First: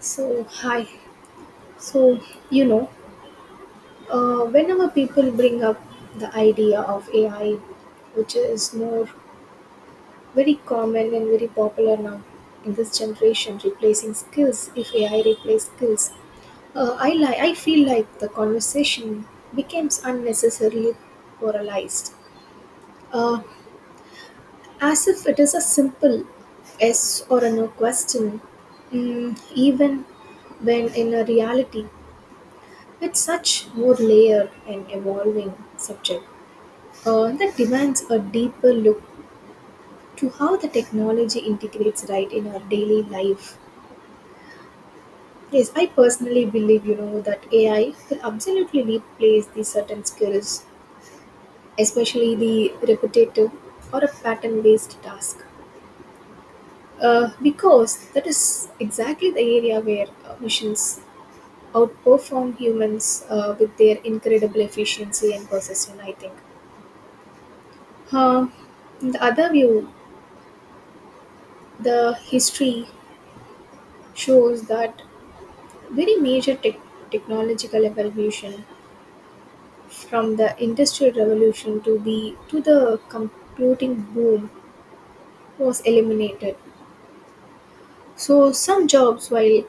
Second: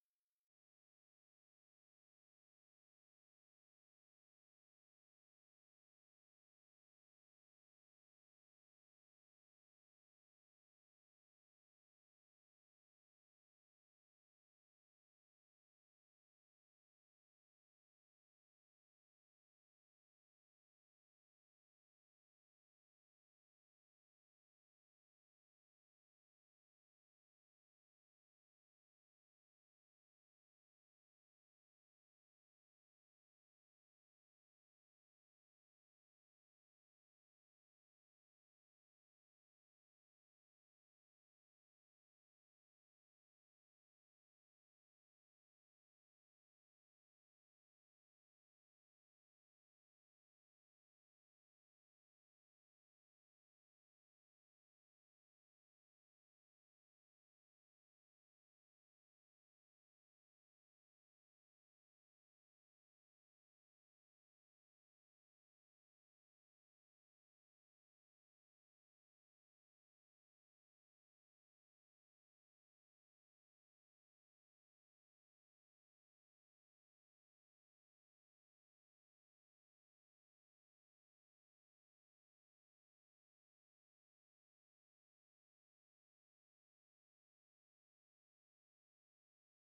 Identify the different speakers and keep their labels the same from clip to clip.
Speaker 1: So, hi. So, you know, Whenever people bring up the idea of AI, which is more very common and very popular now in this generation, replacing skills, if AI replaces skills, I feel like the conversation becomes unnecessarily polarized, uh, as if it is a simple yes or a no question, even when in a reality it's such more layered and evolving subject that demands a deeper look to how the technology integrates right in our daily life. Yes, I personally believe that AI will absolutely replace the certain skills, especially the repetitive or a pattern-based task, because that is exactly the area where machines outperform humans with their incredible efficiency and precision, I think. Uh, the other view, the history shows that very major tech technological evolution from the industrial revolution to the computing boom was eliminated. So some jobs, while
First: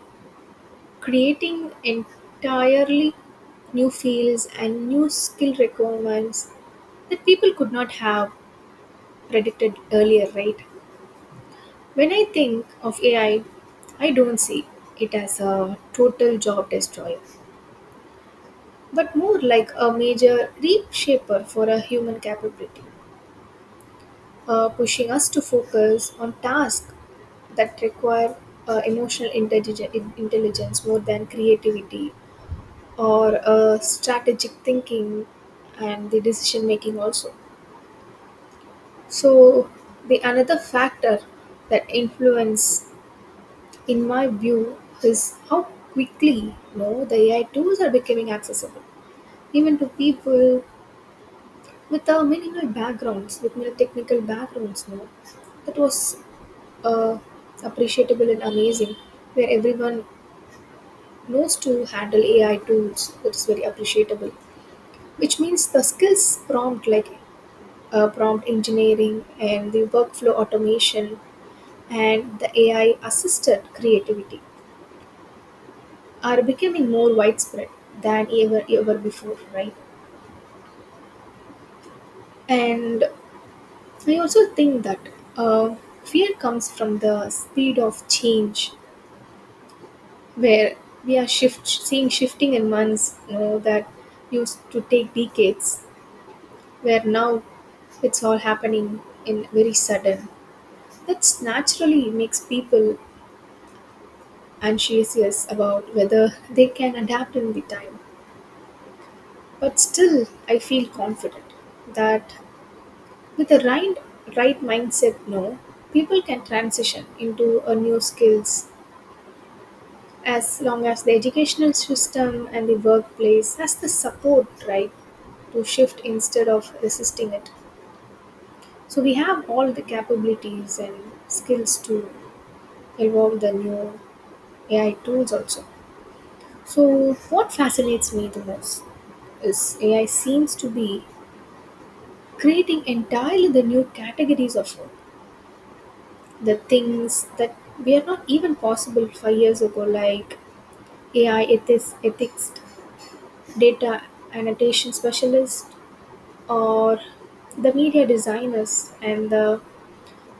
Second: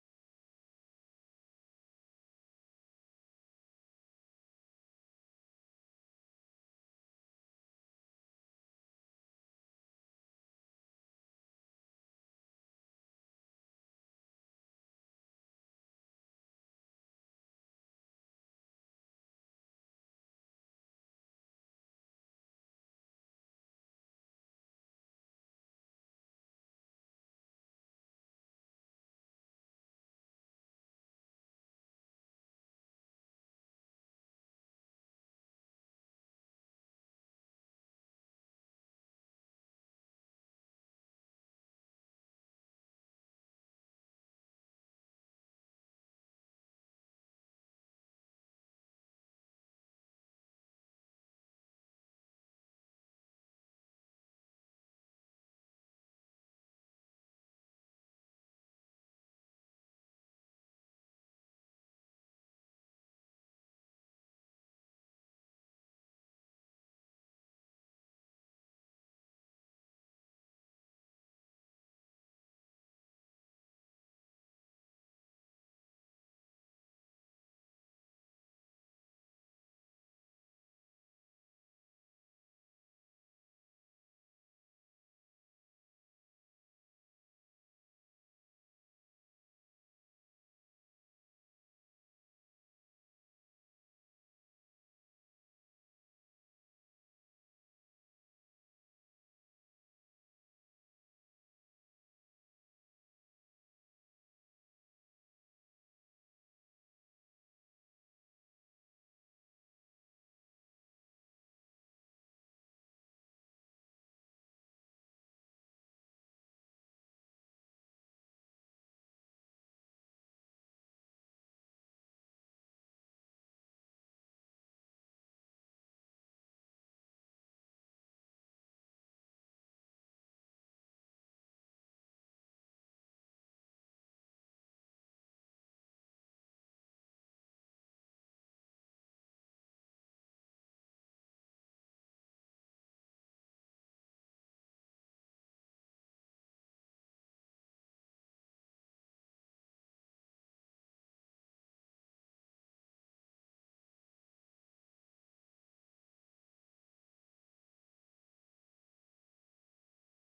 Speaker 1: creating entirely new fields and new skill requirements that people could not have predicted earlier, right? When I think of AI, I don't see it as a total job destroyer, but more like a major reshaper for a human capability, pushing us to focus on tasks that require emotional intelligence more than creativity or strategic thinking and the decision making also. So the another factor that influence, in my view, is how quickly, the AI tools are becoming accessible, even to people with minimal technical backgrounds, you know. That was uh, appreciable and amazing, where everyone knows to handle AI tools. That is very appreciable, which means the skills prompt like prompt engineering and the workflow automation and the AI assisted creativity are becoming more widespread than ever before, right? And I also think that uh, fear comes from the speed of change, where we are shift seeing shifting in months, you know, that used to take decades, where now it's all happening in very sudden. That naturally makes people anxious about whether they can adapt in the time, but still I feel confident that with the right mindset, no, people can transition into a new skills as long as the educational system and the workplace has the support, right, to shift instead of resisting it. So we have all the capabilities and skills to evolve the new AI tools also. So what fascinates me the most is AI seems to be creating entirely the new categories of work, the things that were not even possible 5 years ago, like AI ethics, data annotation specialists, or the media designers and the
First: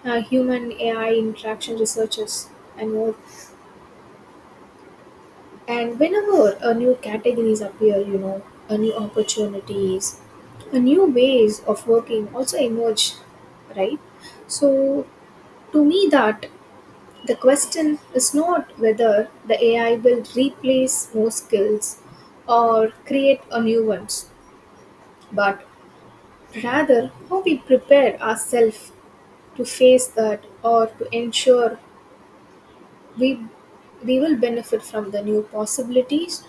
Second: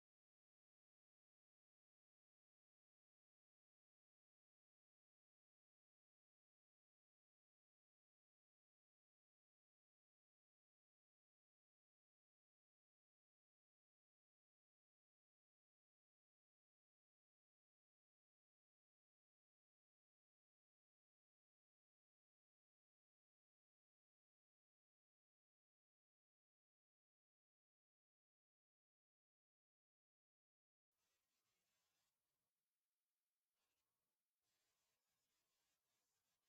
Speaker 1: human AI interaction researchers, and more. And whenever a new categories appear, you know, a new opportunities, a new ways of working also emerge, right? So to me, that the question is not whether the AI will replace more skills or create a new ones, but rather how we prepare ourselves to face that, or to ensure we, we will benefit from the new possibilities,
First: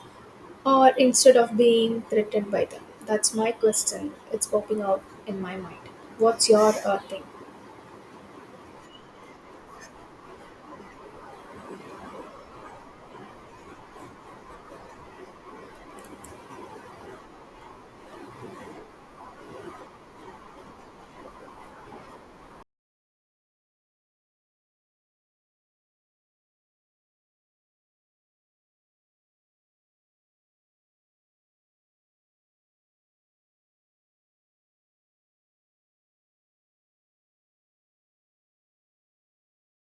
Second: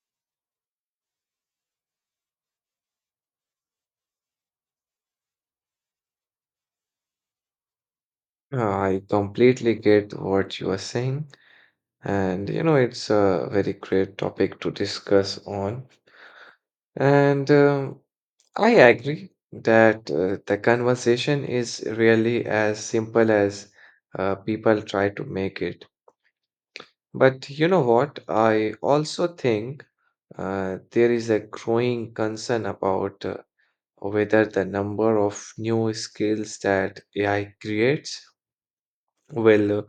Speaker 1: or instead of being threatened by them. That's my question. It's popping out in my mind. What's your thing?
Speaker 2: I completely get what you are saying, and you know, it's a very great topic to discuss on. And I agree that the conversation is really as simple as people try to make it. But you know what? I also think there is a growing concern about whether the number of new skills that AI creates will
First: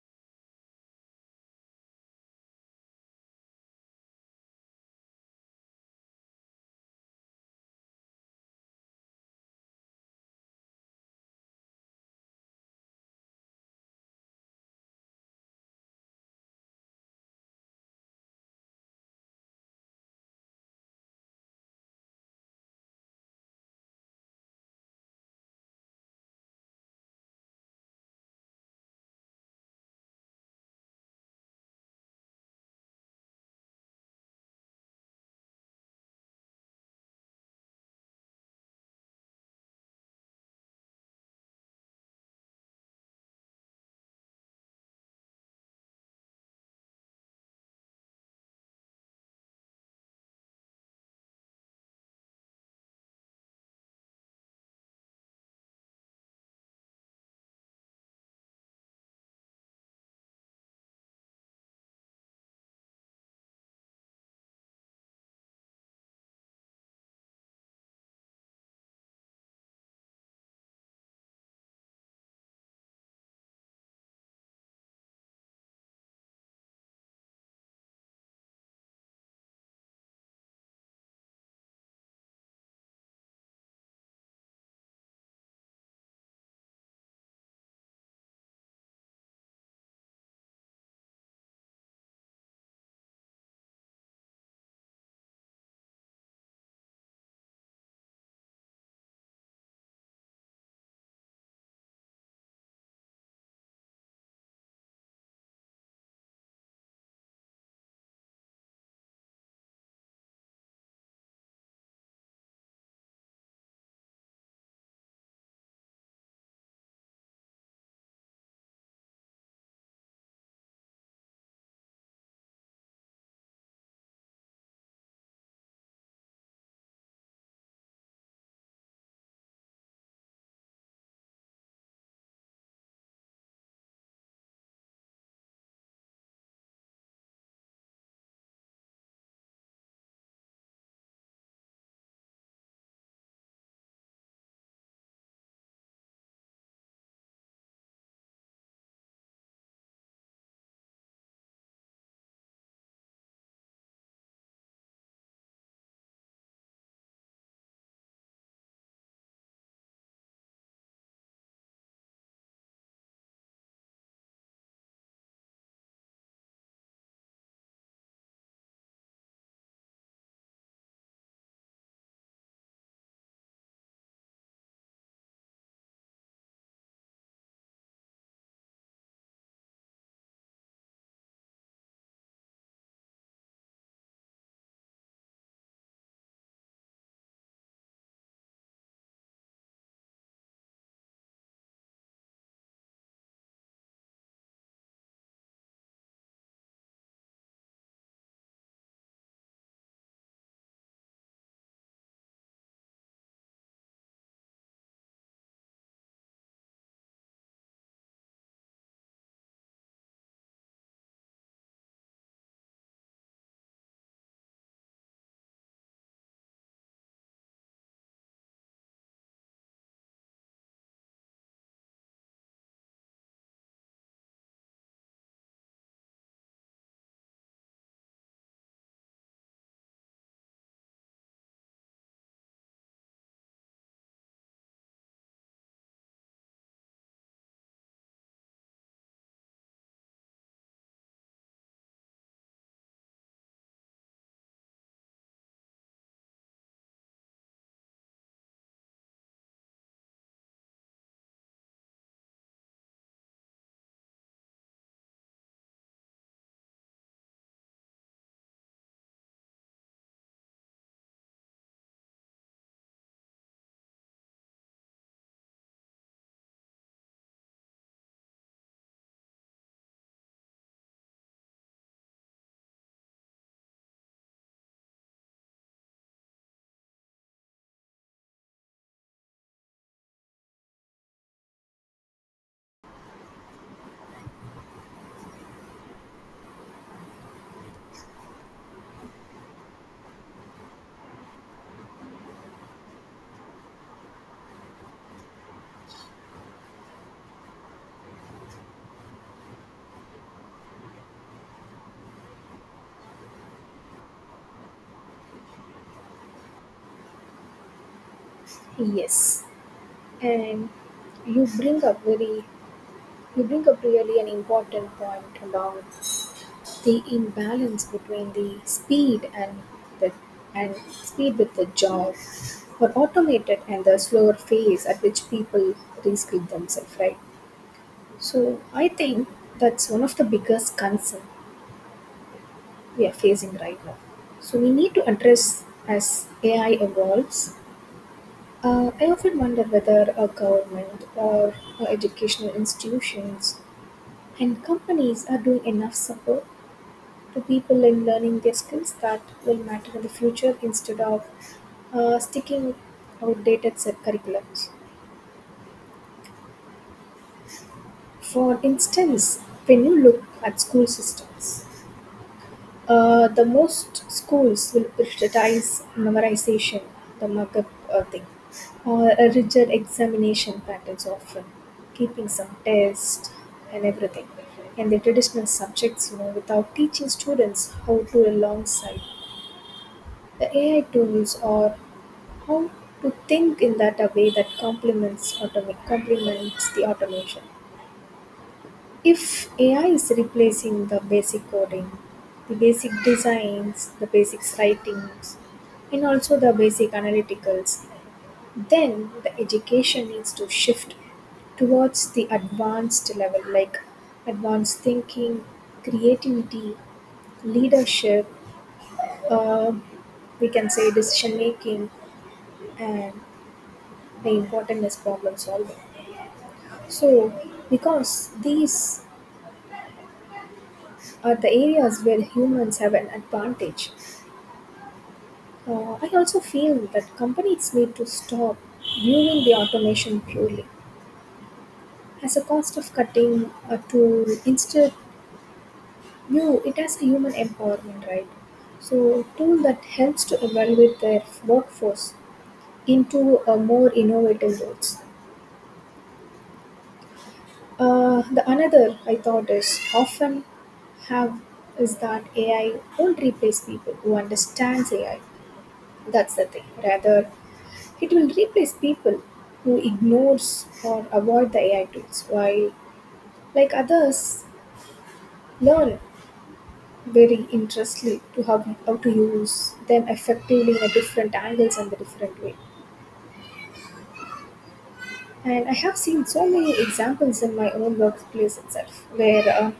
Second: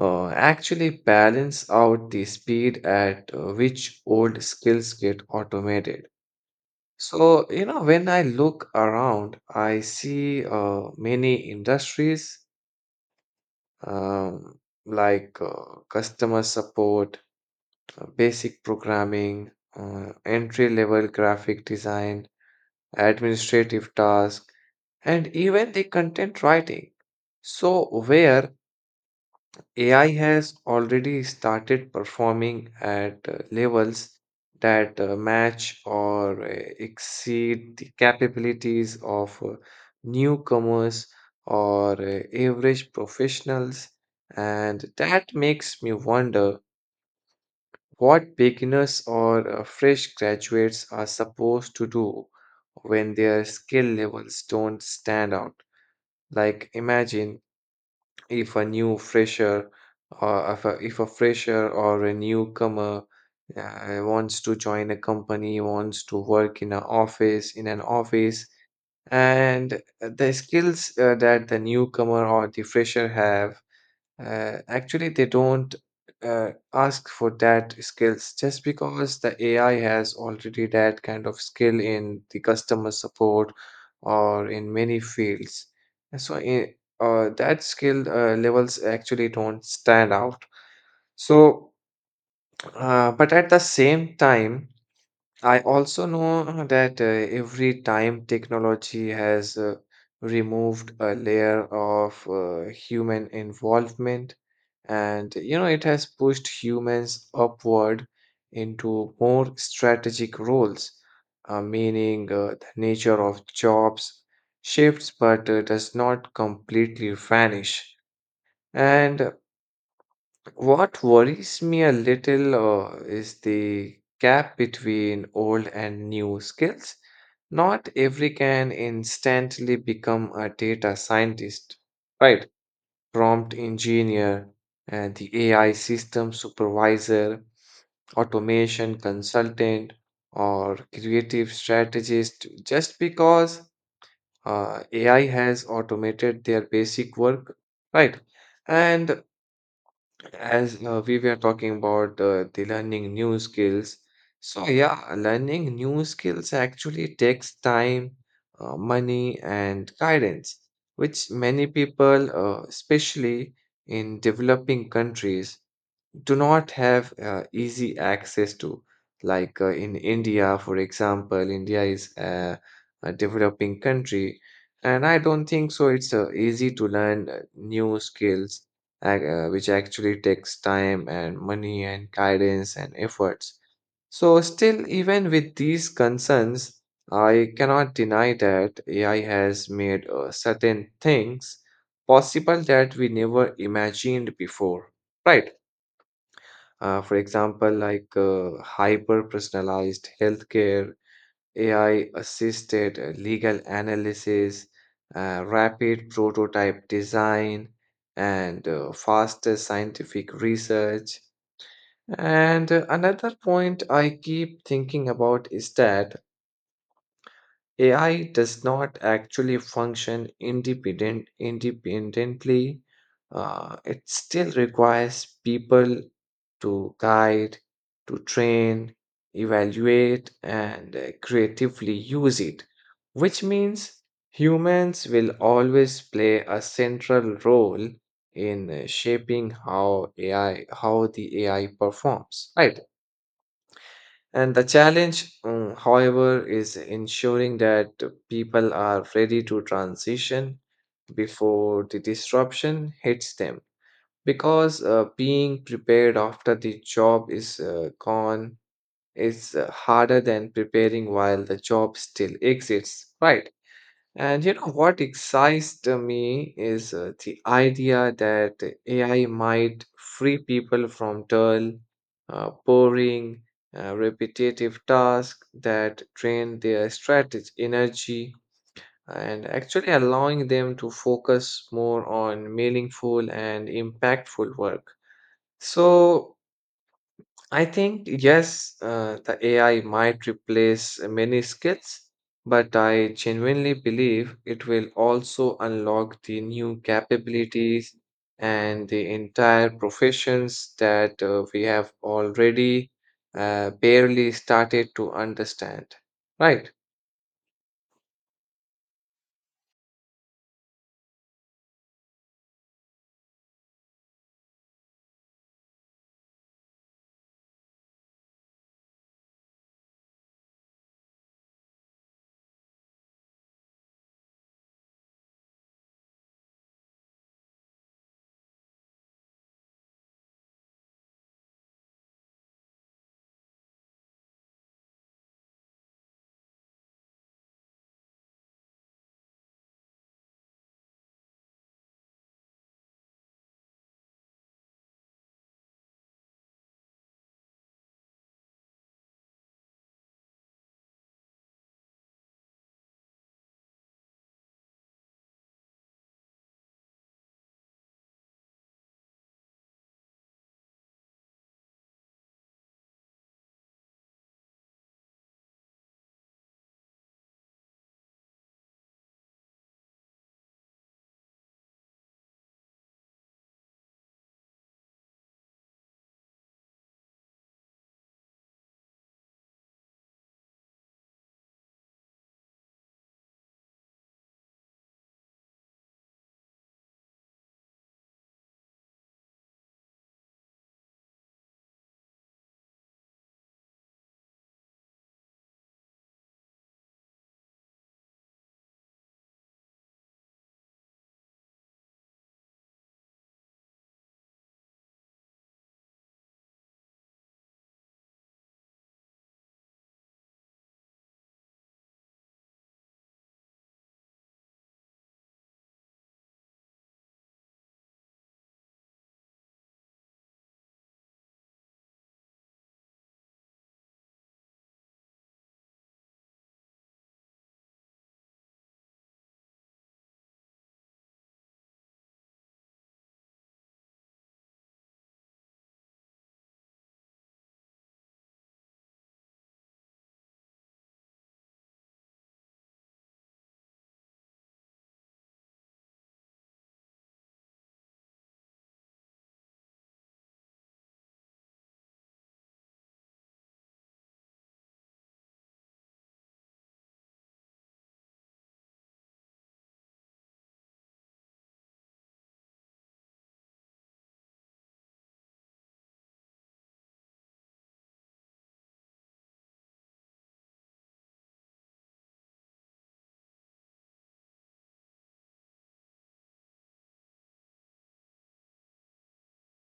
Speaker 2: actually balance out the speed at which old skills get automated. So, you know, when I look around, I see many industries um, like customer support, basic programming, entry level graphic design, administrative tasks, and even the content writing. So, where AI has already started performing at levels that match or exceed the capabilities of newcomers or average professionals, and that makes me wonder what beginners or fresh graduates are supposed to do when their skill levels don't stand out. Like, imagine if a new fresher or if a fresher or a newcomer wants to join a company wants to work in an office and the skills that the newcomer or the fresher have actually, they don't ask for that skills just because the AI has already that kind of skill in the customer support or in many fields. And So, I- that skill levels actually don't stand out. So, but at the same time, I also know that every time technology has removed a layer of human involvement, and you know, it has pushed humans upward into more strategic roles, meaning the nature of jobs shifts but does not completely vanish. And what worries me a little is the gap between old and new skills. Not every can instantly become a data scientist, right? Prompt engineer, and the AI system supervisor, automation consultant, or creative strategist, just because AI has automated their basic work, right? And as we were talking about the learning new skills, so yeah, learning new skills actually takes time, money and guidance, which many people, especially in developing countries, do not have easy access to. Like in India, for example, India is a developing country, and I don't think so. It's easy to learn new skills, which actually takes time and money and guidance and efforts. So, still, even with these concerns, I cannot deny that AI has made certain things possible that we never imagined before, right? For example, like hyper personalized healthcare, AI assisted legal analysis, rapid prototype design, and faster scientific research. And another point I keep thinking about is that AI does not actually function independently. It still requires people to guide, to train, evaluate, and creatively use it, which means humans will always play a central role in shaping how the AI performs, right? And the challenge, however, is ensuring that people are ready to transition before the disruption hits them. Because being prepared after the job is gone is harder than preparing while the job still exists, right? And you know what excites me is the idea that AI might free people from dull, boring, repetitive tasks that drain their strategy, energy, and actually allowing them to focus more on meaningful and impactful work. So, I think, yes, the AI might replace many skills, but I genuinely believe it will also unlock the new capabilities and the entire professions that we have already barely started to understand. Right.
Speaker 1: Yes. And you bring up very you bring up really an important point about the imbalance between the speed and the and speed with the job or automated and the slower phase at which people reskill themselves, right? So I think that's one of the biggest concern we are facing right now. So we need to address as AI evolves. I often wonder whether a government or educational institutions and companies are doing enough support to people in learning their skills that will matter in the future, instead of sticking with outdated set curriculums. For instance, when you look at school systems, the most schools will prioritize memorization, the markup thing, or a rigid examination patterns often, keeping some tests and everything. And the traditional subjects, you know, without teaching students how to alongside the AI tools, or how to think in that a way that complements the automation. If AI is replacing the basic coding, the basic designs, the basic writings, and also the basic analyticals, then the education needs to shift towards the advanced level, like advanced thinking, creativity, leadership, uh, we can say decision making, and the important is problem solving. So, because these are the areas where humans have an advantage, I also feel that companies need to stop viewing the automation purely as a cost of cutting a tool. Instead, view it as a human empowerment, right? So, a tool that helps to evaluate their workforce into a more innovative roles. The another I thought is often have is that AI won't replace people who understands AI. That's the thing. Rather, it will replace people who ignores or avoid the AI tools, while like others learn very interestedly to how to use them effectively in a different angles and the different way. And I have seen so many examples in my own workplace itself, where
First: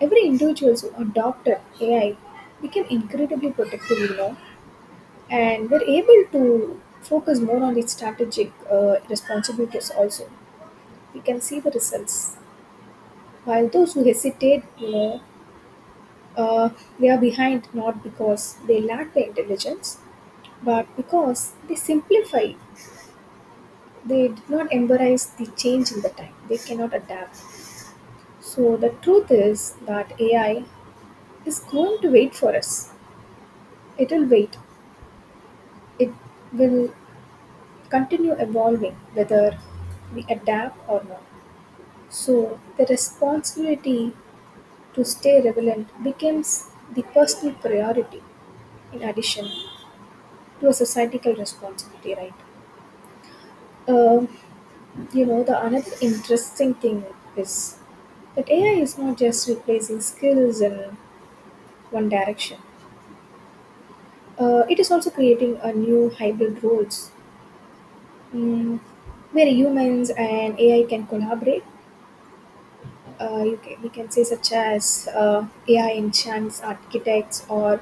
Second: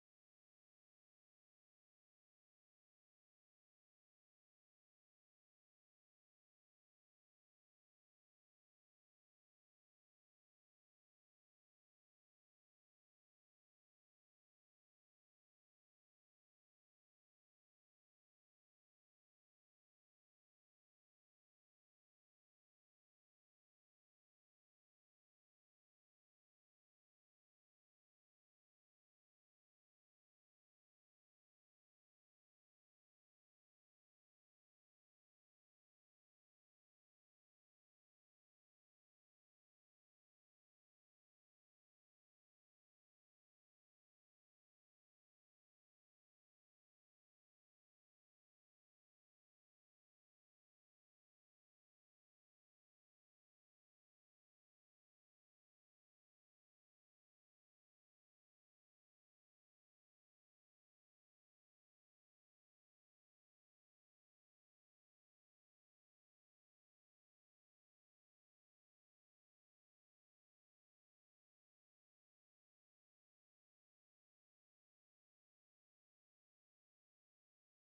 Speaker 1: every individuals who adopted AI became incredibly protective, you know, and were able to focus more on its strategic responsibilities also. We can see the results. While those who hesitate, you know, uh, they are behind not because they lack the intelligence, but because they simplify. They did not embrace the change in the time. They cannot adapt. So the truth is that AI is going to wait for us. It will wait It will continue evolving whether we adapt or not. So, the responsibility to stay relevant becomes the personal priority in addition to a societal responsibility, right? Um, the another interesting thing is that AI is not just replacing skills in one direction. It is also creating a new hybrid roles, mm, where humans and AI can collaborate, we can say, such as AI enhanced architects, or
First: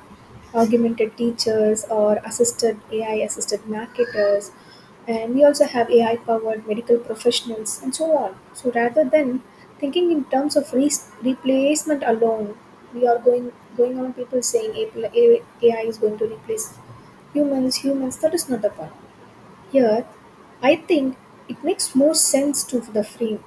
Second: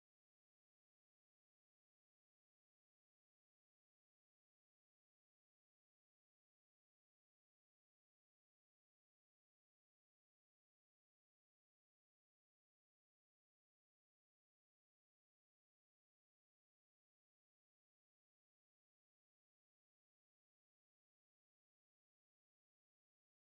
Speaker 1: augmented teachers, or assisted AI assisted marketers, and we also have AI powered medical professionals, and so on. So rather than thinking in terms of replacement alone, we are going on people saying AI is going to replace humans, that is not the point. Here, I think it makes more sense to the frame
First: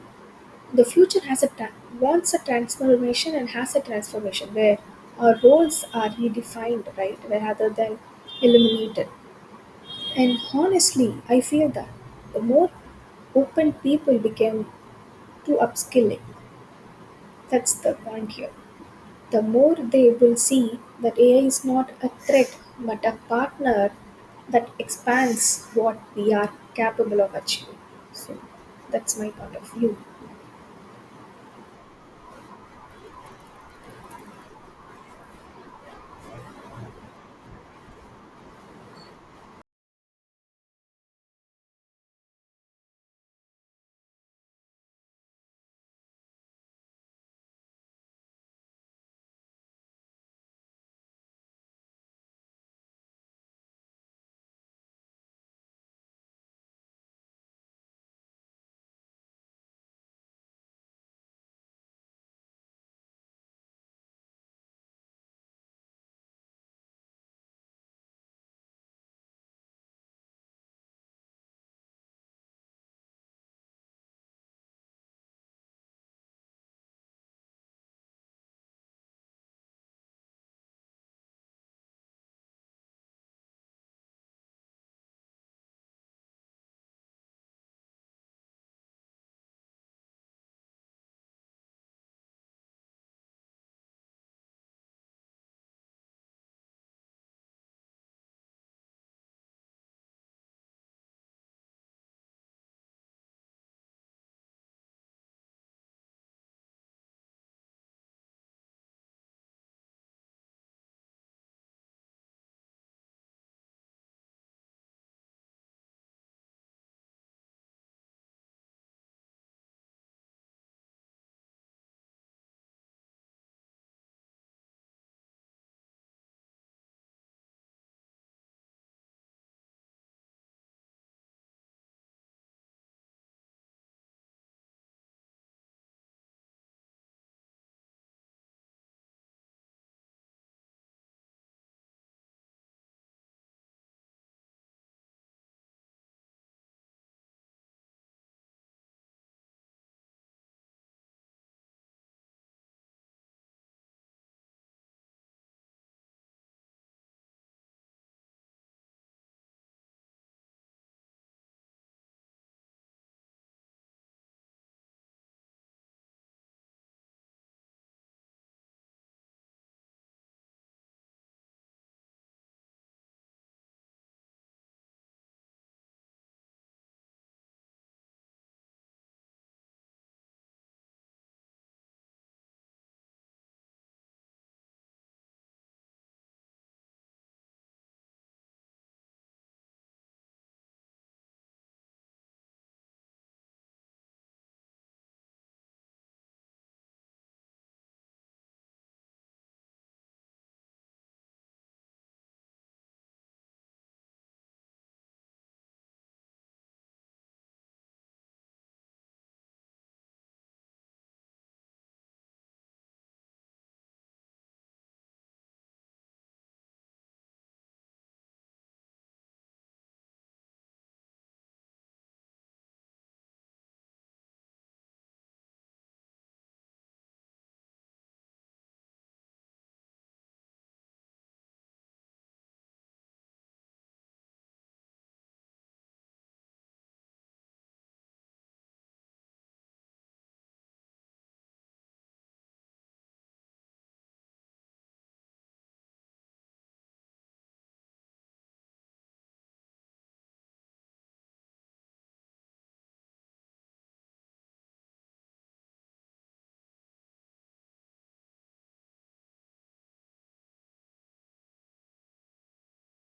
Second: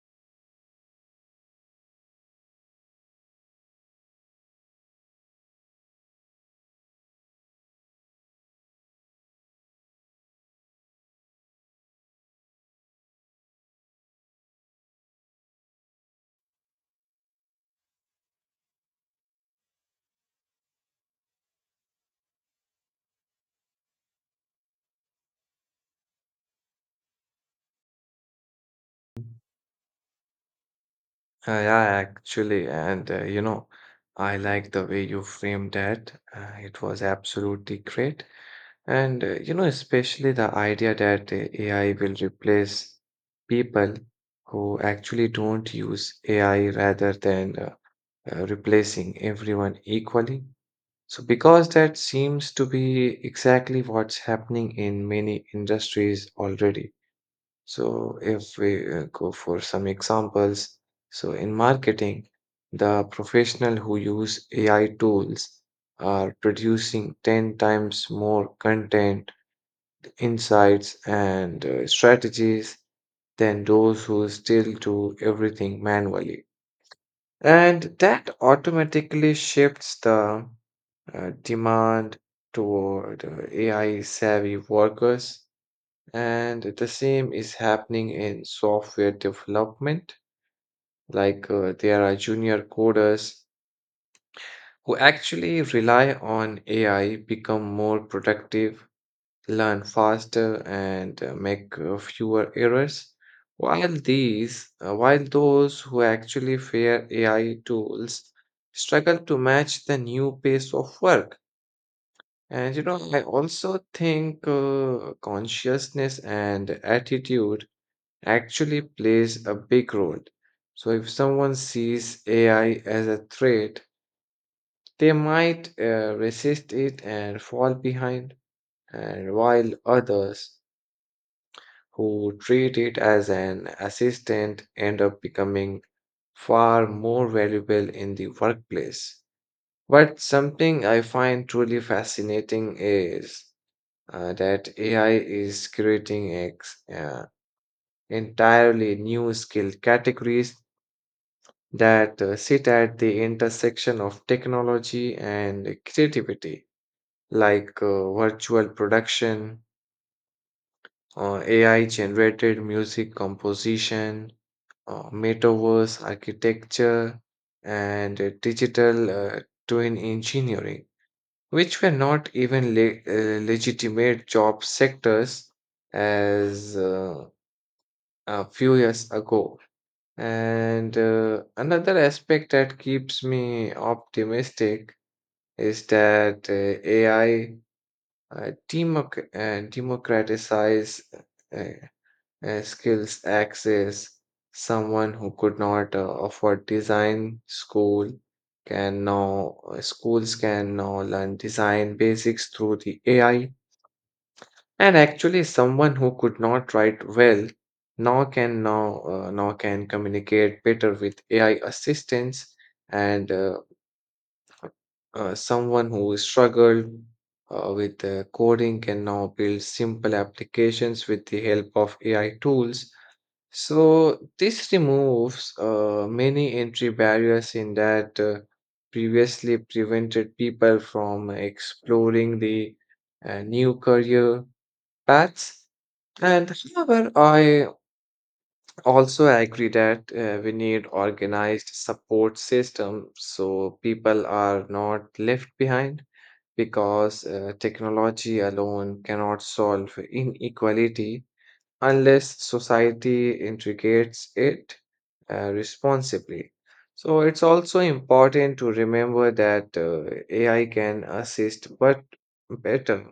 Speaker 1: the future has a ta- wants a transformation and has a transformation where our roles are redefined, right, rather than eliminated. And honestly, I feel that the more open people became to upskilling, that's the point here, the more they will see that AI is not a threat but a partner that expands what we are capable of achieving. So that's
Speaker 2: Uh,
Speaker 1: my point of view.
Speaker 2: yeah, actually, and you know, I like the way you framed that. It was absolutely great. And you know, especially the idea that AI will replace people who actually don't use AI rather than replacing everyone equally. So, because that seems to be exactly what's happening in many industries already. So, if we go for some examples, so in marketing, the professional who use AI tools are producing 10 times more content insights, and strategies than those who still do everything manually. And that automatically shifts the demand toward AI savvy workers. And the same is happening in software development. Like there are junior coders who actually rely on AI become more productive, learn faster, and make fewer errors, while these while those who actually fear AI tools struggle to match the new pace of work. And you know, I also think consciousness and attitude actually plays a big role. So if someone sees AI as a threat, they might resist it and fall behind, and while others who treat it as an assistant end up becoming far more valuable in the workplace. But something I find truly fascinating is that AI is creating entirely new skill categories that sit at the intersection of technology and creativity, like virtual production, AI generated music composition, metaverse architecture, and digital twin engineering, which were not even legitimate job sectors as a few years ago. And another aspect that keeps me optimistic is that AI democratizes skills access. Someone who could not afford design school can now, schools can now learn design basics through the AI. And actually, someone who could not write well now can now now can communicate better with AI assistance. And Someone who struggled with coding can now build simple applications with the help of AI tools. So this removes many entry barriers in that previously prevented people from exploring the new career paths. And however, I also agree that we need organized support system, so people are not left behind, because technology alone cannot solve inequality unless society integrates it responsibly. So it's also important to remember that AI can assist, better,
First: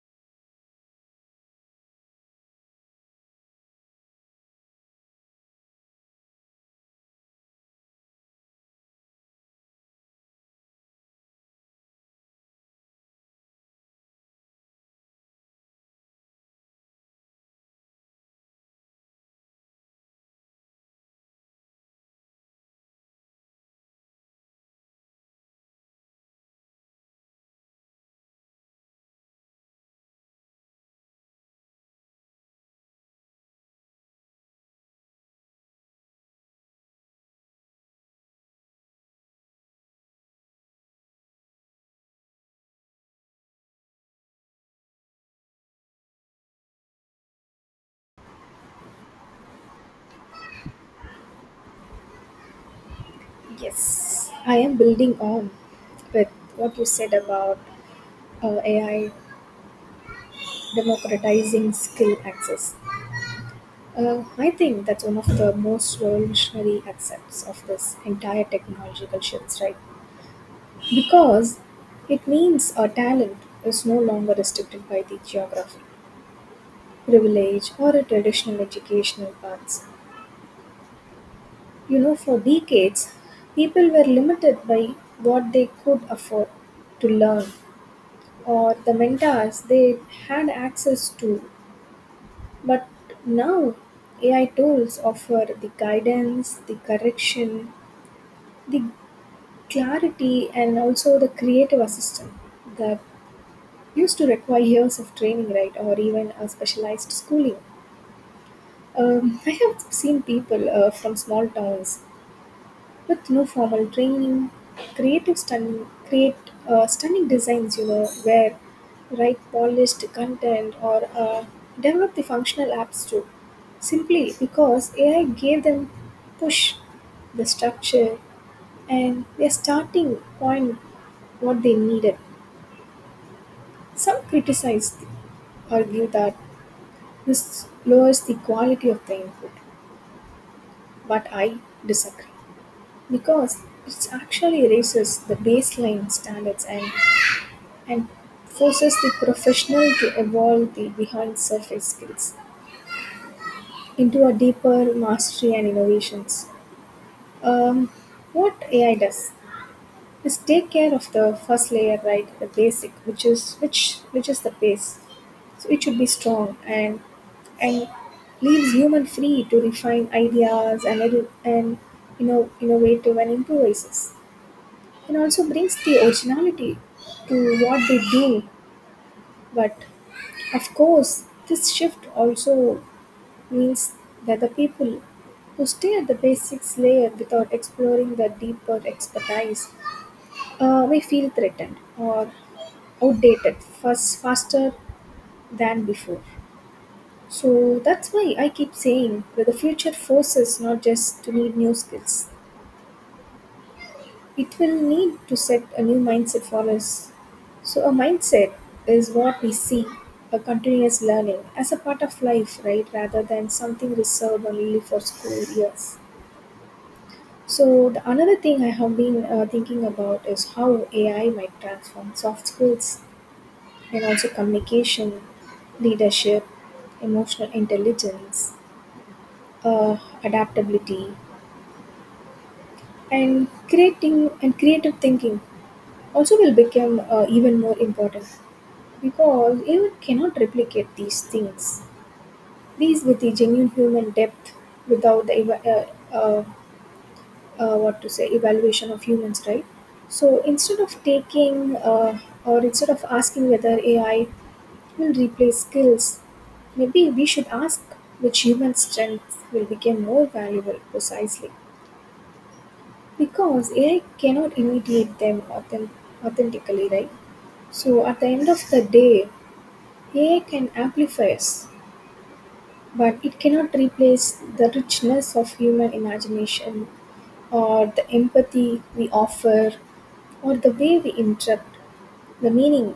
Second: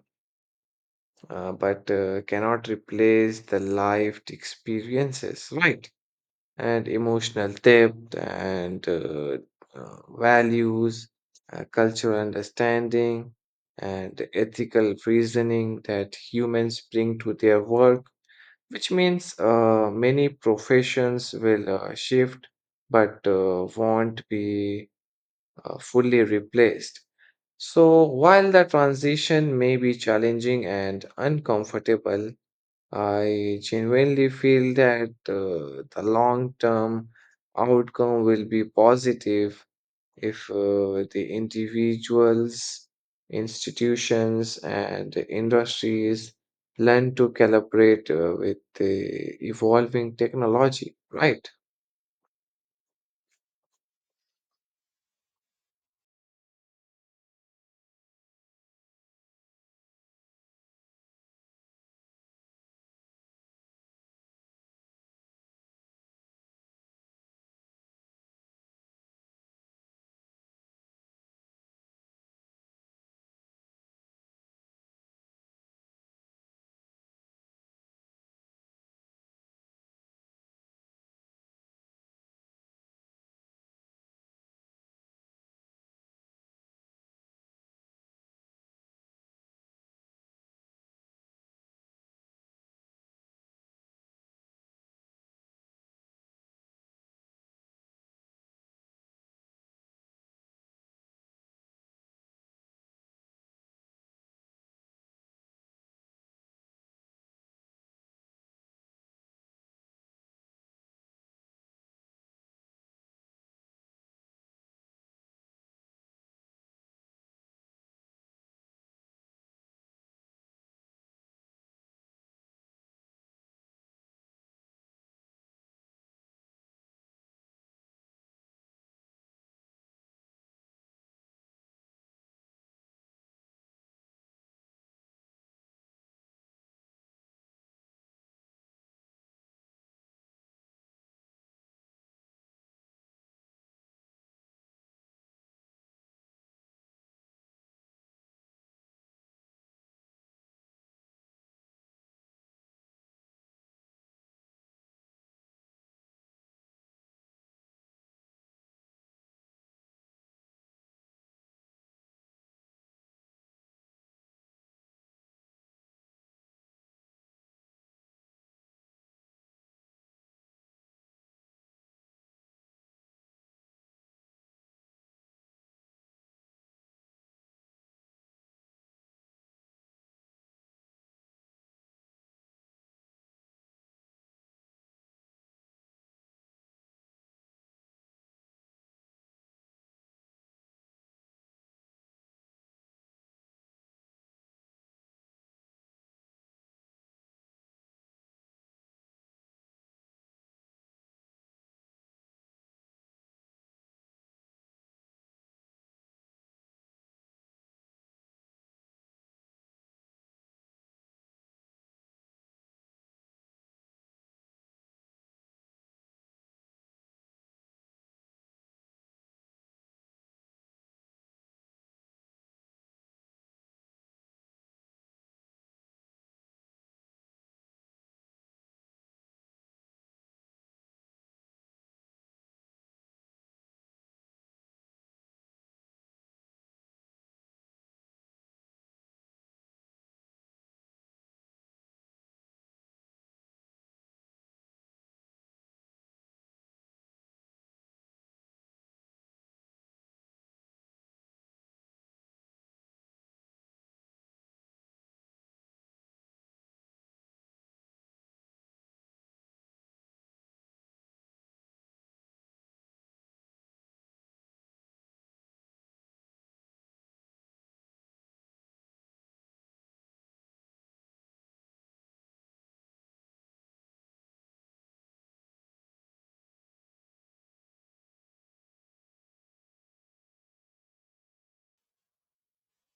Speaker 2: but cannot replace the lived experiences, right? And emotional depth and values, cultural understanding, and ethical reasoning that humans bring to their work, which means many professions will shift but won't be fully replaced. So, while the transition may be challenging and uncomfortable, I genuinely feel that the long term outcome will be positive if the individuals, institutions, and industries learn to collaborate with the evolving technology, right?
Speaker 1: Yes, I am building on with what you said about AI democratizing skill access. I think that's one of the most revolutionary aspects of this entire technological shift, right? Because it means our talent is no longer restricted by the geography, privilege, or a traditional educational paths. You know, for decades, people were limited by what they could afford to learn or the mentors they had access to. But now, AI tools offer the guidance, the correction, the clarity, and also the creative assistance that used to require years of training, right, or even a specialized schooling. I have seen people from small towns with no formal training, create stunning designs, you know, where write polished content, or develop the functional apps too. Simply because AI gave them push, the structure, and their starting point what they needed. Some criticize, argue that this lowers the quality of the input, but I disagree, because it actually raises the baseline standards, and forces the professional to evolve the behind surface skills into a deeper mastery and innovations. Um, what AI does is take care of the first layer, right? The basic, which is the base. So it should be strong, and leaves human free to refine ideas, and, you know, innovative and improvises. And also brings the originality to what they do, but of course, this shift also means that the people who stay at the basics layer without exploring the deeper expertise may feel threatened or outdated faster than before. So that's why I keep saying that the future forces not just to need new skills, it will need to set a new mindset for us. So, a mindset is what we see a continuous learning as a part of life, right? Rather than something reserved only for school years. So, the another thing I have been thinking about is how AI might transform soft skills, and also communication, leadership, emotional intelligence, uh, adaptability, and creative thinking also will become even more important. Because even cannot replicate these things, these with the genuine human depth without the eva- what to say evaluation of humans, right? So instead of taking or instead of asking whether AI will replace skills, maybe we should ask which human strengths will become more valuable precisely because AI cannot imitate them authentically, right? So at the end of the day, AI can amplify us, but it cannot replace the richness of human imagination, or the empathy we offer, or the way we interpret the meaning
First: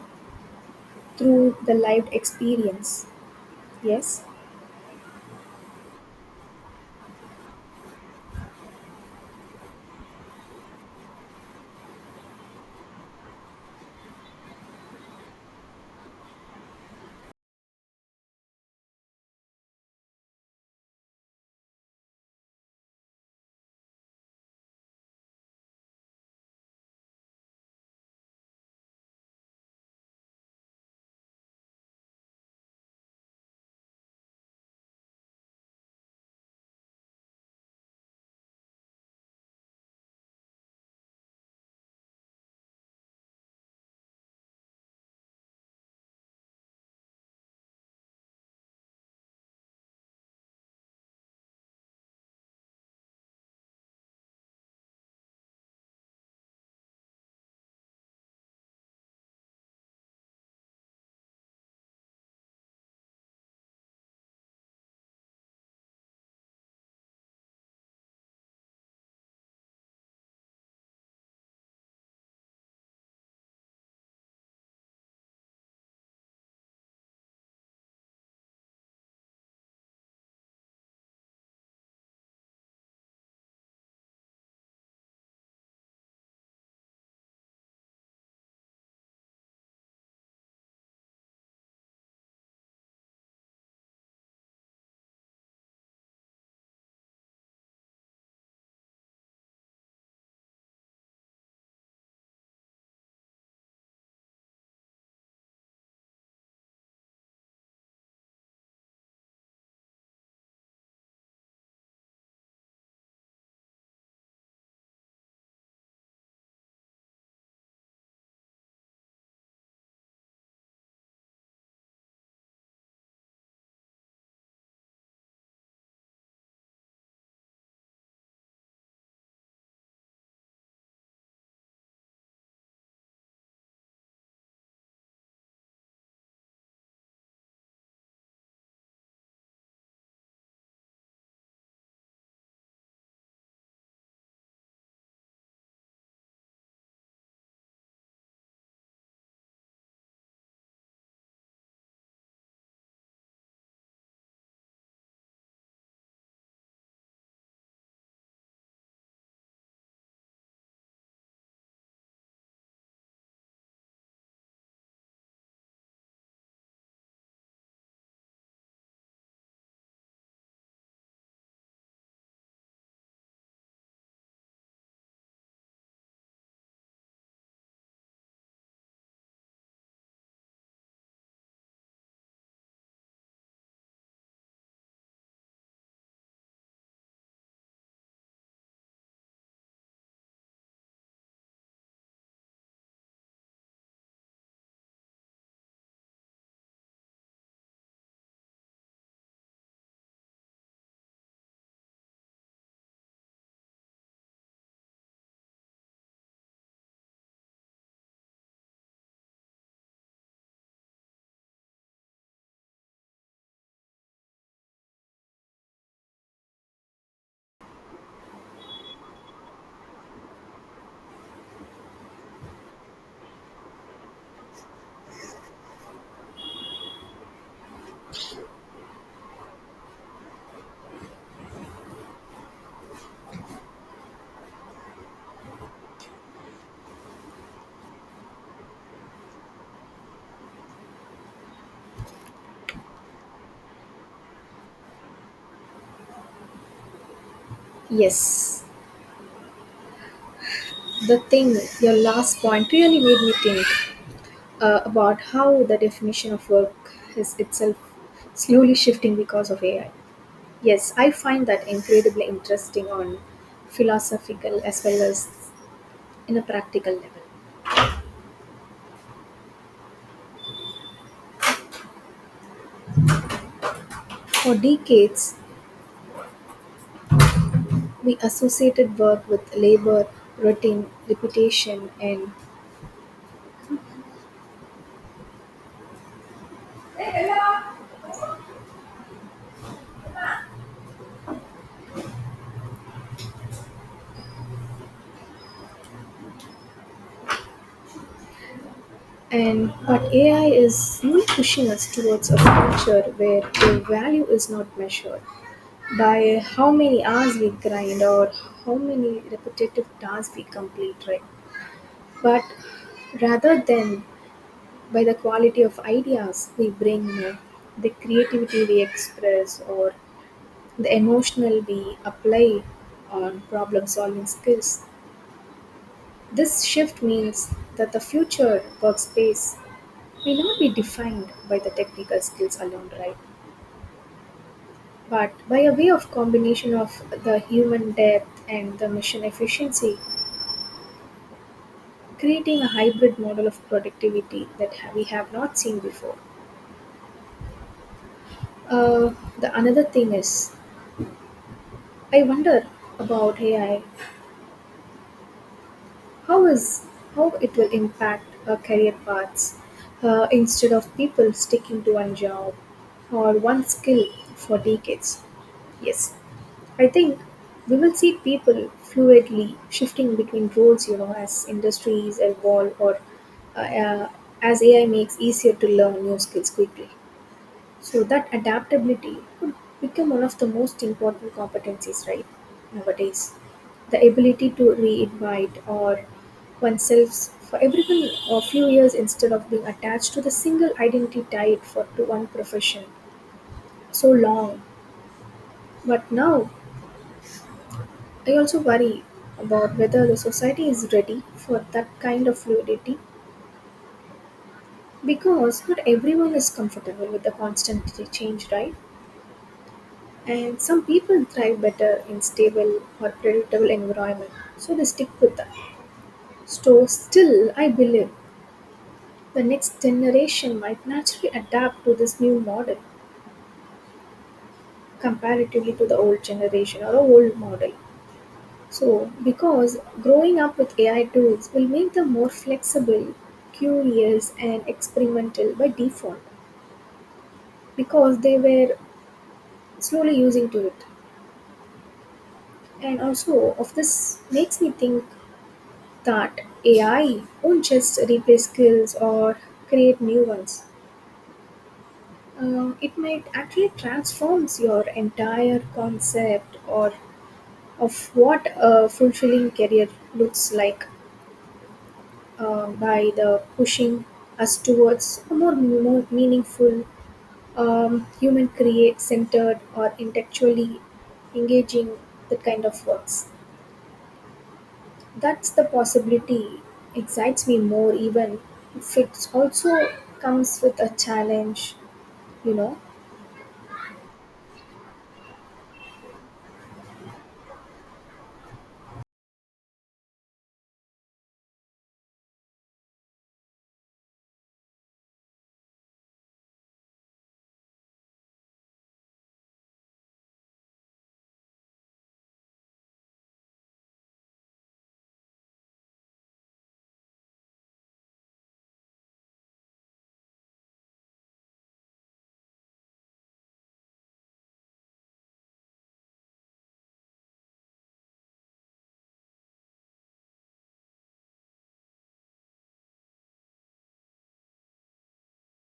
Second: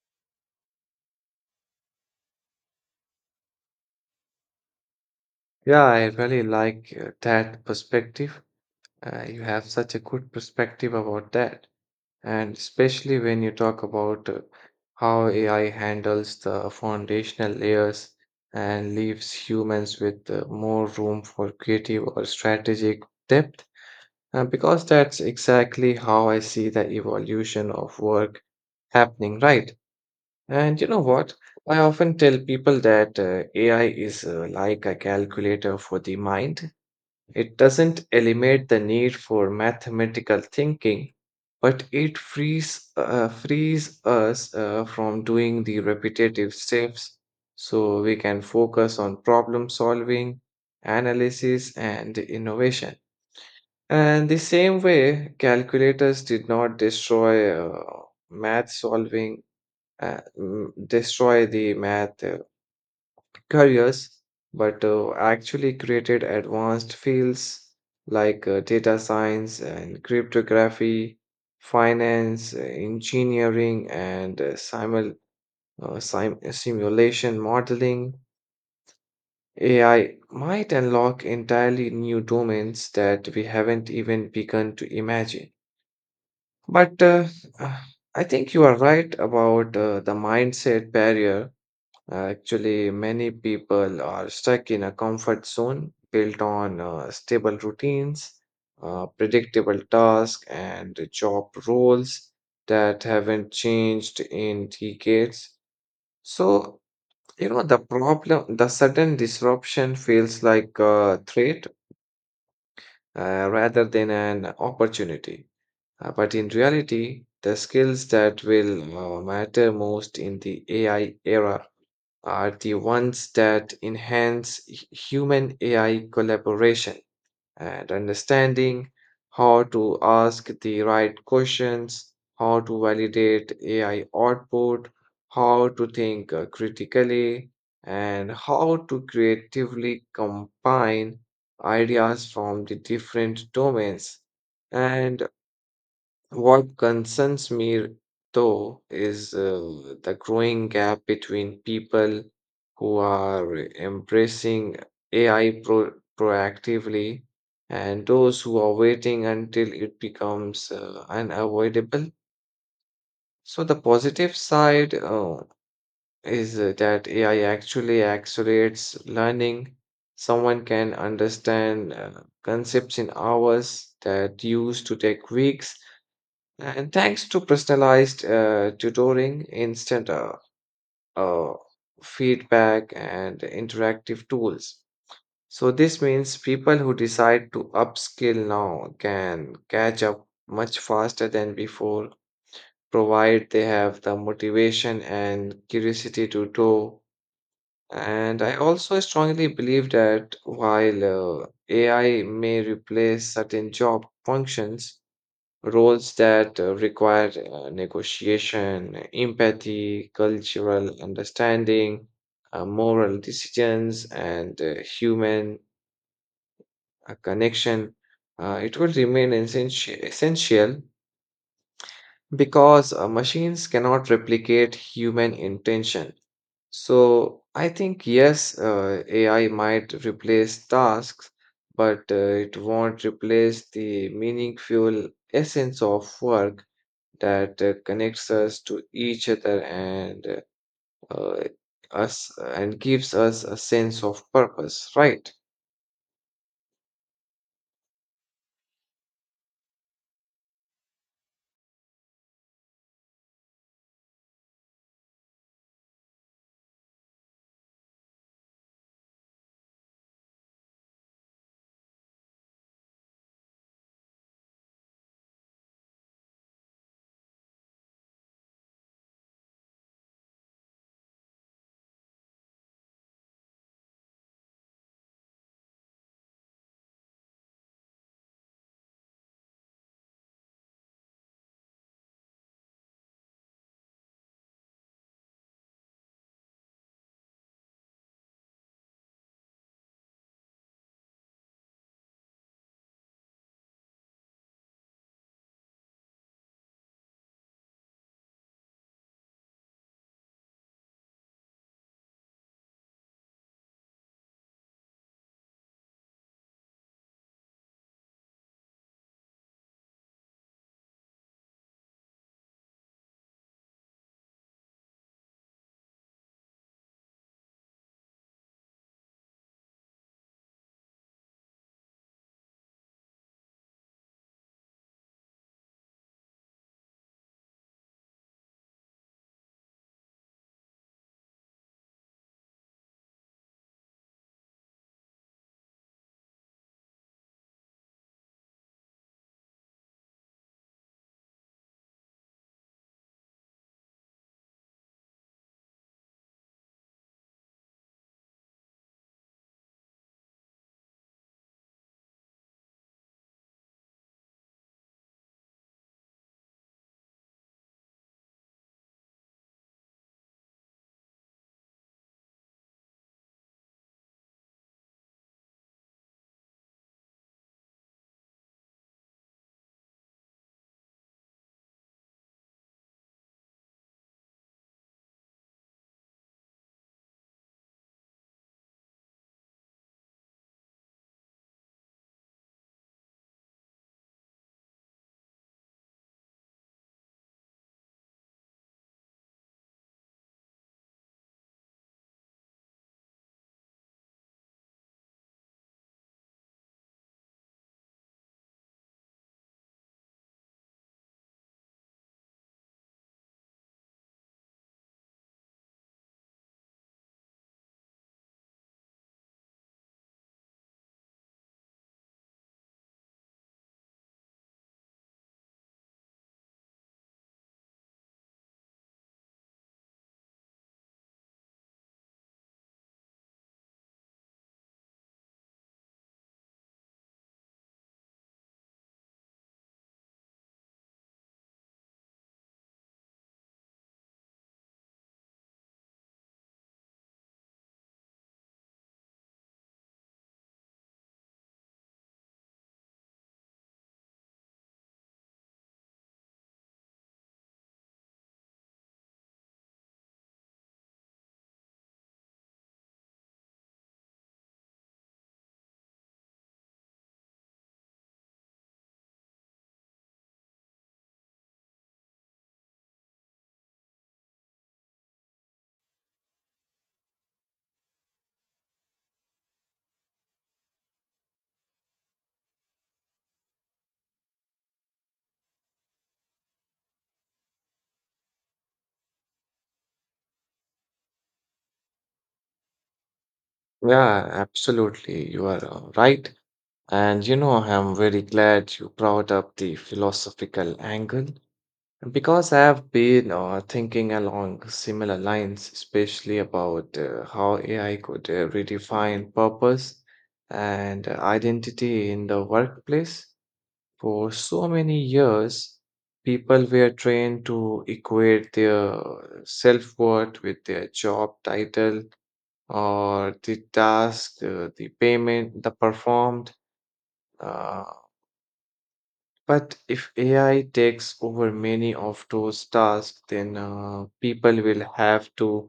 Speaker 1: through the lived experience. Yes?
Speaker 2: Yeah, I really like that perspective. You have such a good perspective about that, and especially when you talk about how AI handles the foundational layers and leaves humans with more room for creative or strategic depth. Because that's exactly how I see the evolution of work happening, right? And you know what? I often tell people that AI is like a calculator for the mind. It doesn't eliminate the need for mathematical thinking, but it frees us from doing the repetitive steps so we can focus on problem solving, analysis, and innovation. And the same way, calculators did not math solving, destroy the math careers, but actually created advanced fields like data science and cryptography, finance, engineering, and simulation modeling. AI might unlock entirely new domains that we haven't even begun to imagine. But uh, I think you are right about the mindset barrier. Actually, many people are stuck in a comfort zone built on stable routines, predictable tasks, and job roles that haven't changed in decades. So, you know, the sudden disruption feels like a threat rather than an opportunity. But in reality, the skills that will matter most in the AI era are the ones that enhance human AI collaboration and understanding how to ask the right questions, how to validate AI output, how to think critically, and how to creatively combine ideas from the different domains. And what concerns me, though, is the growing gap between people who are embracing AI proactively and those who are waiting until it becomes unavoidable. So, the positive side is that AI actually accelerates learning. Someone can understand concepts in hours that used to take weeks, and thanks to personalized tutoring, instant uh, feedback, and interactive tools. So, this means people who decide to upskill now can catch up much faster than before, provided they have the motivation and curiosity to do. And I also strongly believe that while AI may replace certain job functions, roles that require negotiation, empathy, cultural understanding, moral decisions, and human connection. It will essential, because machines cannot replicate human intention. So I think yes, AI might replace tasks, but it won't replace the meaningful essence of work that connects us to each other and uh, us and gives us a sense of purpose, right?
Speaker 1: Yes, the thing, your last point really made me think about how the definition of work is itself slowly shifting because of AI. Yes, I find that incredibly interesting on philosophical as well as in a practical level. For decades, we associated work with labor, routine, repetition, and but AI is really pushing us towards a future where the value is not measured by how many hours we grind or how many repetitive tasks we complete, right? But rather than by the quality of ideas we bring, the creativity we express, or the emotional we apply on problem solving skills. This shift means that the future workspace will not be defined by the technical skills alone, right? But by a way of combination of the human depth and the mission efficiency, creating a hybrid model of productivity that we have not seen before. Uh, the another thing is, I wonder about AI. How is how it will impact our career paths instead of people sticking to one job or one skill for decades. Yes, I think we will see people fluidly shifting between roles, you know, as industries evolve or uh, uh, as AI makes easier to learn new skills quickly. So that adaptability could become one of the most important competencies, right? Nowadays, the ability to reinvite or oneself for everyone a few years instead of being attached to the single identity tied for to one profession so long. But now I also worry about whether the society is ready for that kind of fluidity because not everyone is comfortable with the constant change, right? And some people thrive better in stable or predictable environment, so they stick with that. So still, I believe the next generation might naturally adapt to this new model comparatively to the old generation or the old model. So, because growing up with AI tools will make them more flexible, curious, and experimental by default, because they were slowly using to it. And also, of this makes me think that AI won't just replace skills or create new ones. It might actually transforms your entire concept or of what a fulfilling career looks like. By the pushing us towards a more meaningful, human create centered or intellectually engaging that kind of works. That's the possibility excites me more even if it also comes with a challenge, you know.
Speaker 2: Yeah, absolutely. You are right. And you know, I'm very glad you brought up the philosophical angle because I have been thinking along similar lines, especially about how AI could redefine purpose and identity in the workplace. For so many years, people were trained to equate their self-worth with their job title or the task, the payment, the performed. Uh, but if AI takes over many of those tasks, then people will have to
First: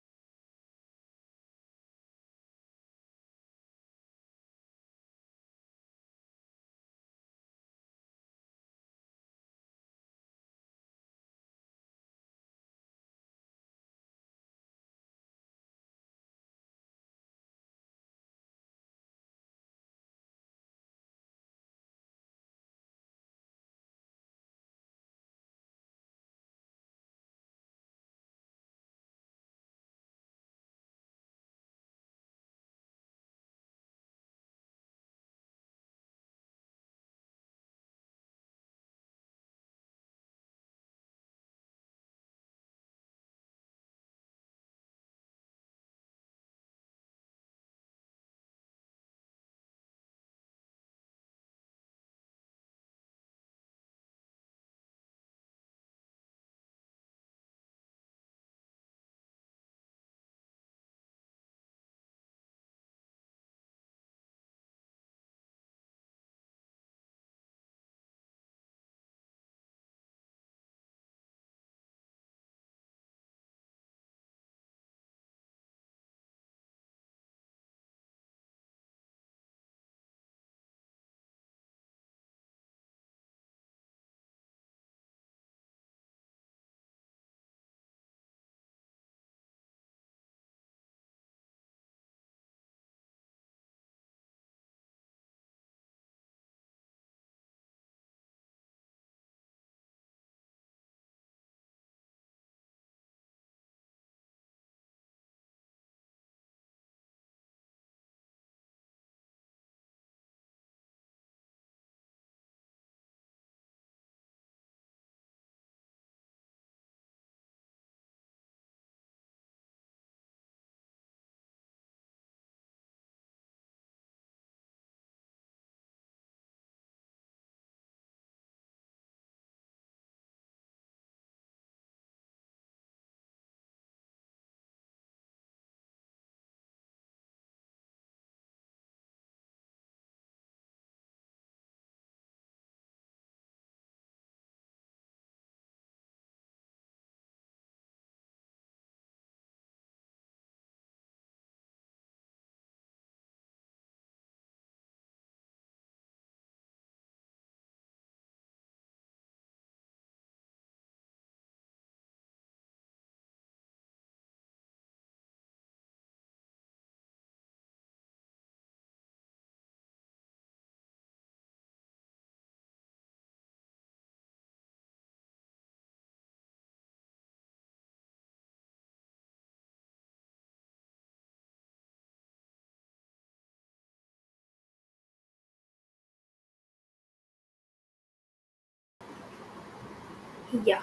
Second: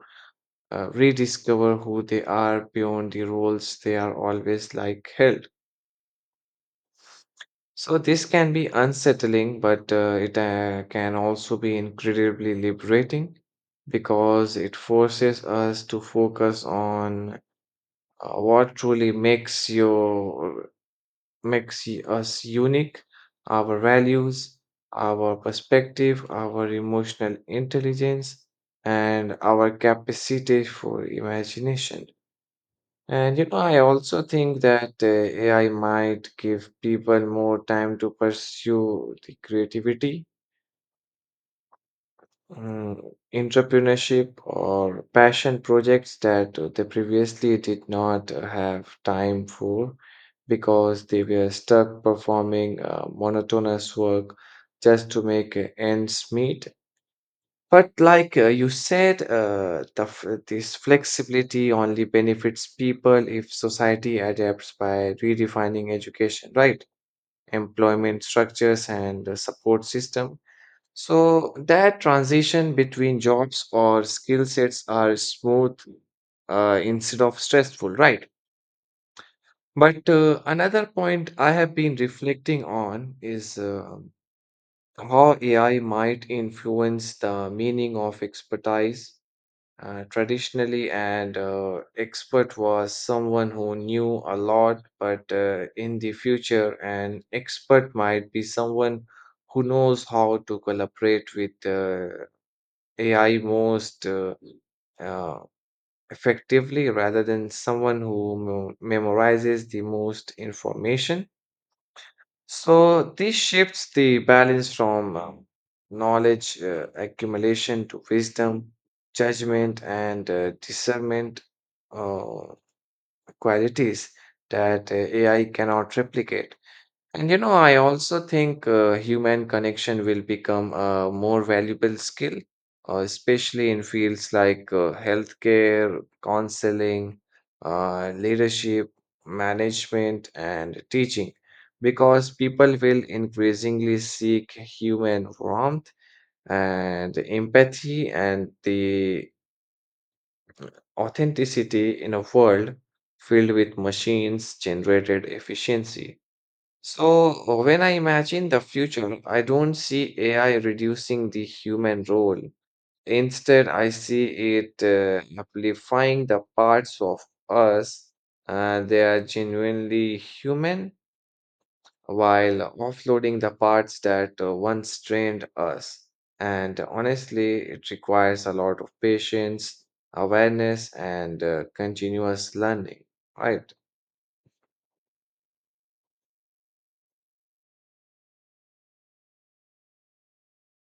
Speaker 2: rediscover who they are beyond the roles they are always like held. So this can be unsettling, but it can also be incredibly liberating because it forces us to focus on what truly us unique, our values, our perspective, our emotional intelligence, and our capacity for imagination. And you know, I also think that AI might give people more time to pursue the creativity, mm, entrepreneurship, or passion projects that they previously did not have time for because they were stuck performing monotonous work just to make ends meet. But like you said, this flexibility only benefits people if society adapts by redefining education, right? Employment structures and support system. So that transition between jobs or skill sets are smooth instead of stressful, right? But another point I have been reflecting on is how AI might influence the meaning of expertise. Traditionally, and expert was someone who knew a lot, but in the future, an expert might be someone who knows how to collaborate with AI most uh, effectively rather than someone who memorizes the most information. So this shifts the balance from knowledge accumulation to wisdom, judgment, and discernment, uh, qualities that AI cannot replicate. And you know, I also think human connection will become a more valuable skill, especially in fields like healthcare, counseling, leadership, management, and teaching, because people will increasingly seek human warmth and empathy and the authenticity in a world filled with machines generated efficiency. So, when I imagine the future, I don't see AI reducing the human role. Instead, I see it amplifying the parts of us they are genuinely human, while offloading the parts that once strained us. And honestly, it requires a lot of patience, awareness, and continuous learning. Right.
Speaker 1: Yeah.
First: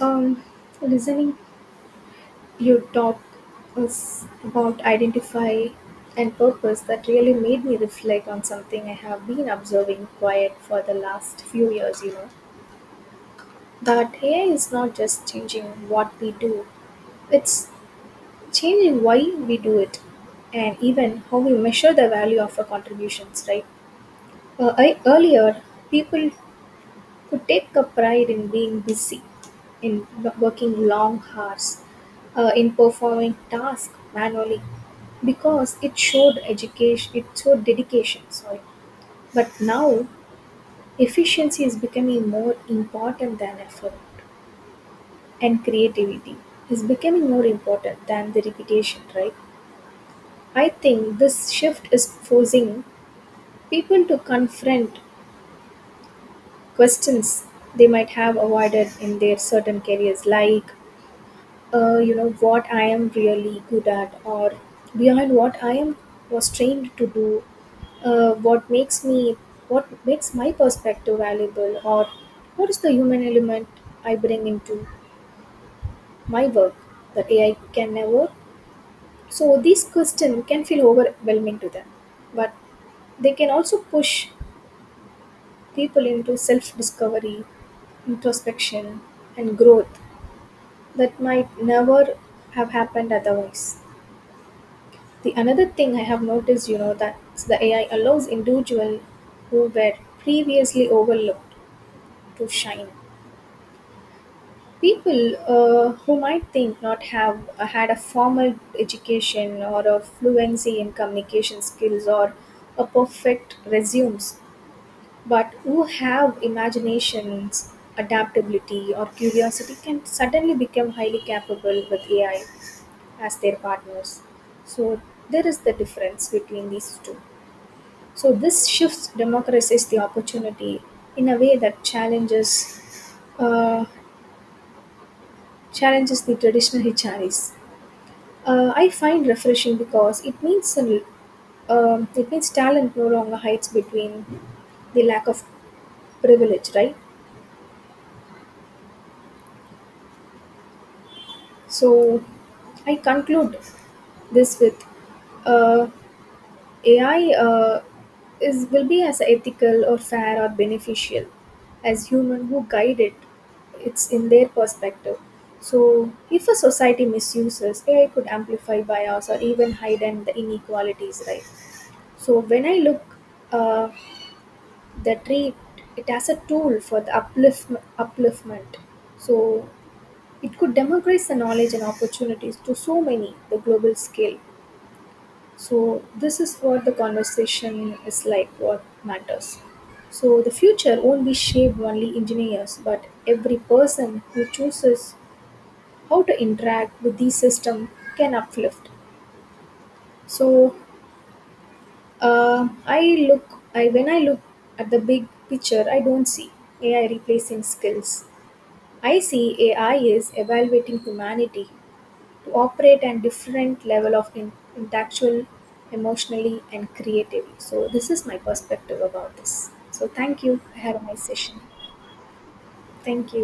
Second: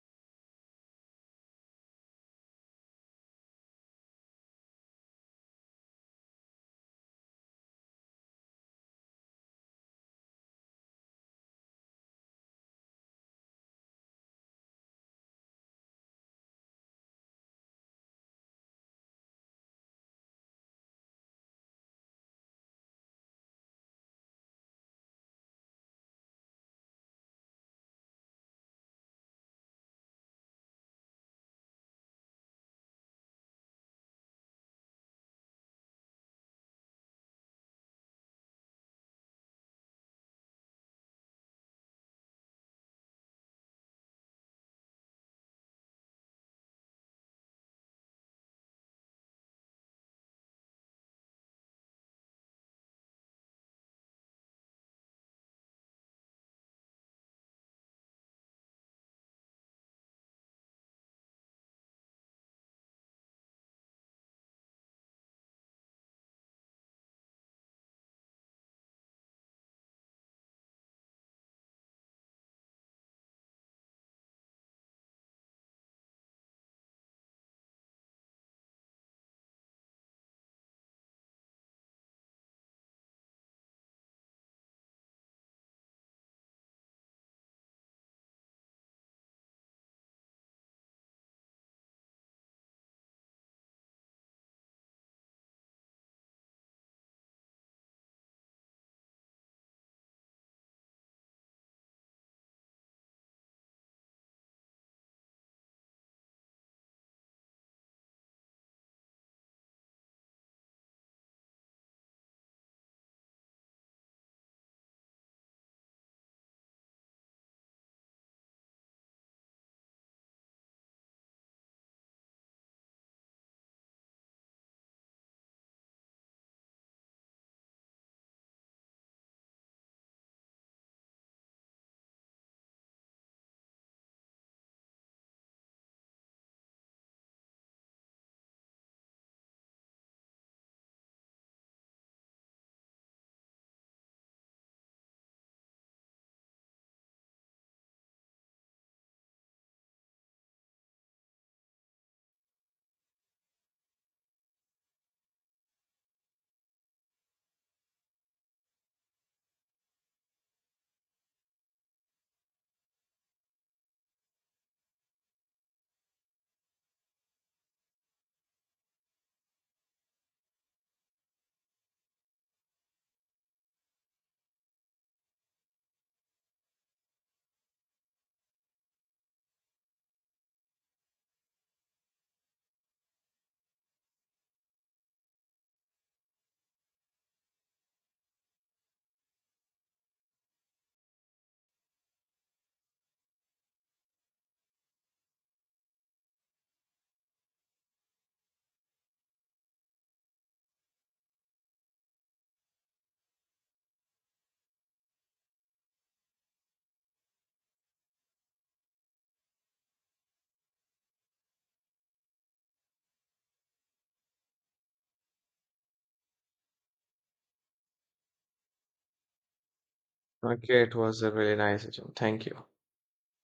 Speaker 1: Um, Listening you talk was about identify and purpose that really made me reflect on something I have been observing quiet for the last few years, you know. That AI is not just changing what we do, it's changing why we do it and even how we measure the value of our contributions, right? Earlier, people who take a pride in being busy, in working long hours, in performing tasks manually, because it showed education, it showed dedication. Sorry, but now efficiency is becoming more important than effort, and creativity is becoming more important than the repetition. Right? I think this shift is forcing people to confront questions they might have avoided in their certain careers, like you know what I am really good at, or behind what I am was trained to do, what makes me what makes my perspective valuable, or what is the human element I bring into my work that AI can never. So these questions can feel overwhelming to them, but they can also push people into self discovery, introspection, and growth that might never have happened otherwise. The another thing I have noticed, you know, that the AI allows individuals who were previously overlooked to shine. People who might think not have had a formal education or a fluency in communication skills or a perfect resumes, but who have imaginations, adaptability, or curiosity can suddenly become highly capable with AI as their partners. So there is the difference between these two. So this shift democratizes the opportunity in a way that uh, challenges the traditional HRs. I find refreshing because it means it means talent no longer hides between the lack of privilege, right? So I conclude this with uh, AI is will be as ethical or fair or beneficial as human who guide it. It's in their perspective. So, if a society misuses AI, could amplify bias or even heighten the inequalities, right? So, when I look uh, the tree, it has a tool for the upliftment. So, it could democratize the knowledge and opportunities to so many the global scale. So this is what the conversation is like, what matters. So the future won't be shaped only engineers, but every person who chooses how to interact with these system can uplift. So I when I look at the big picture, I don't see AI replacing skills. I see AI is evaluating humanity to operate at different level of intellectual, emotionally, and creatively. So this is my perspective about this. So thank you, I
Speaker 2: Okay,
Speaker 1: had
Speaker 2: it
Speaker 1: a
Speaker 2: was
Speaker 1: nice
Speaker 2: a really
Speaker 1: session.
Speaker 2: nice session. Thank you.
Speaker 1: Thank you.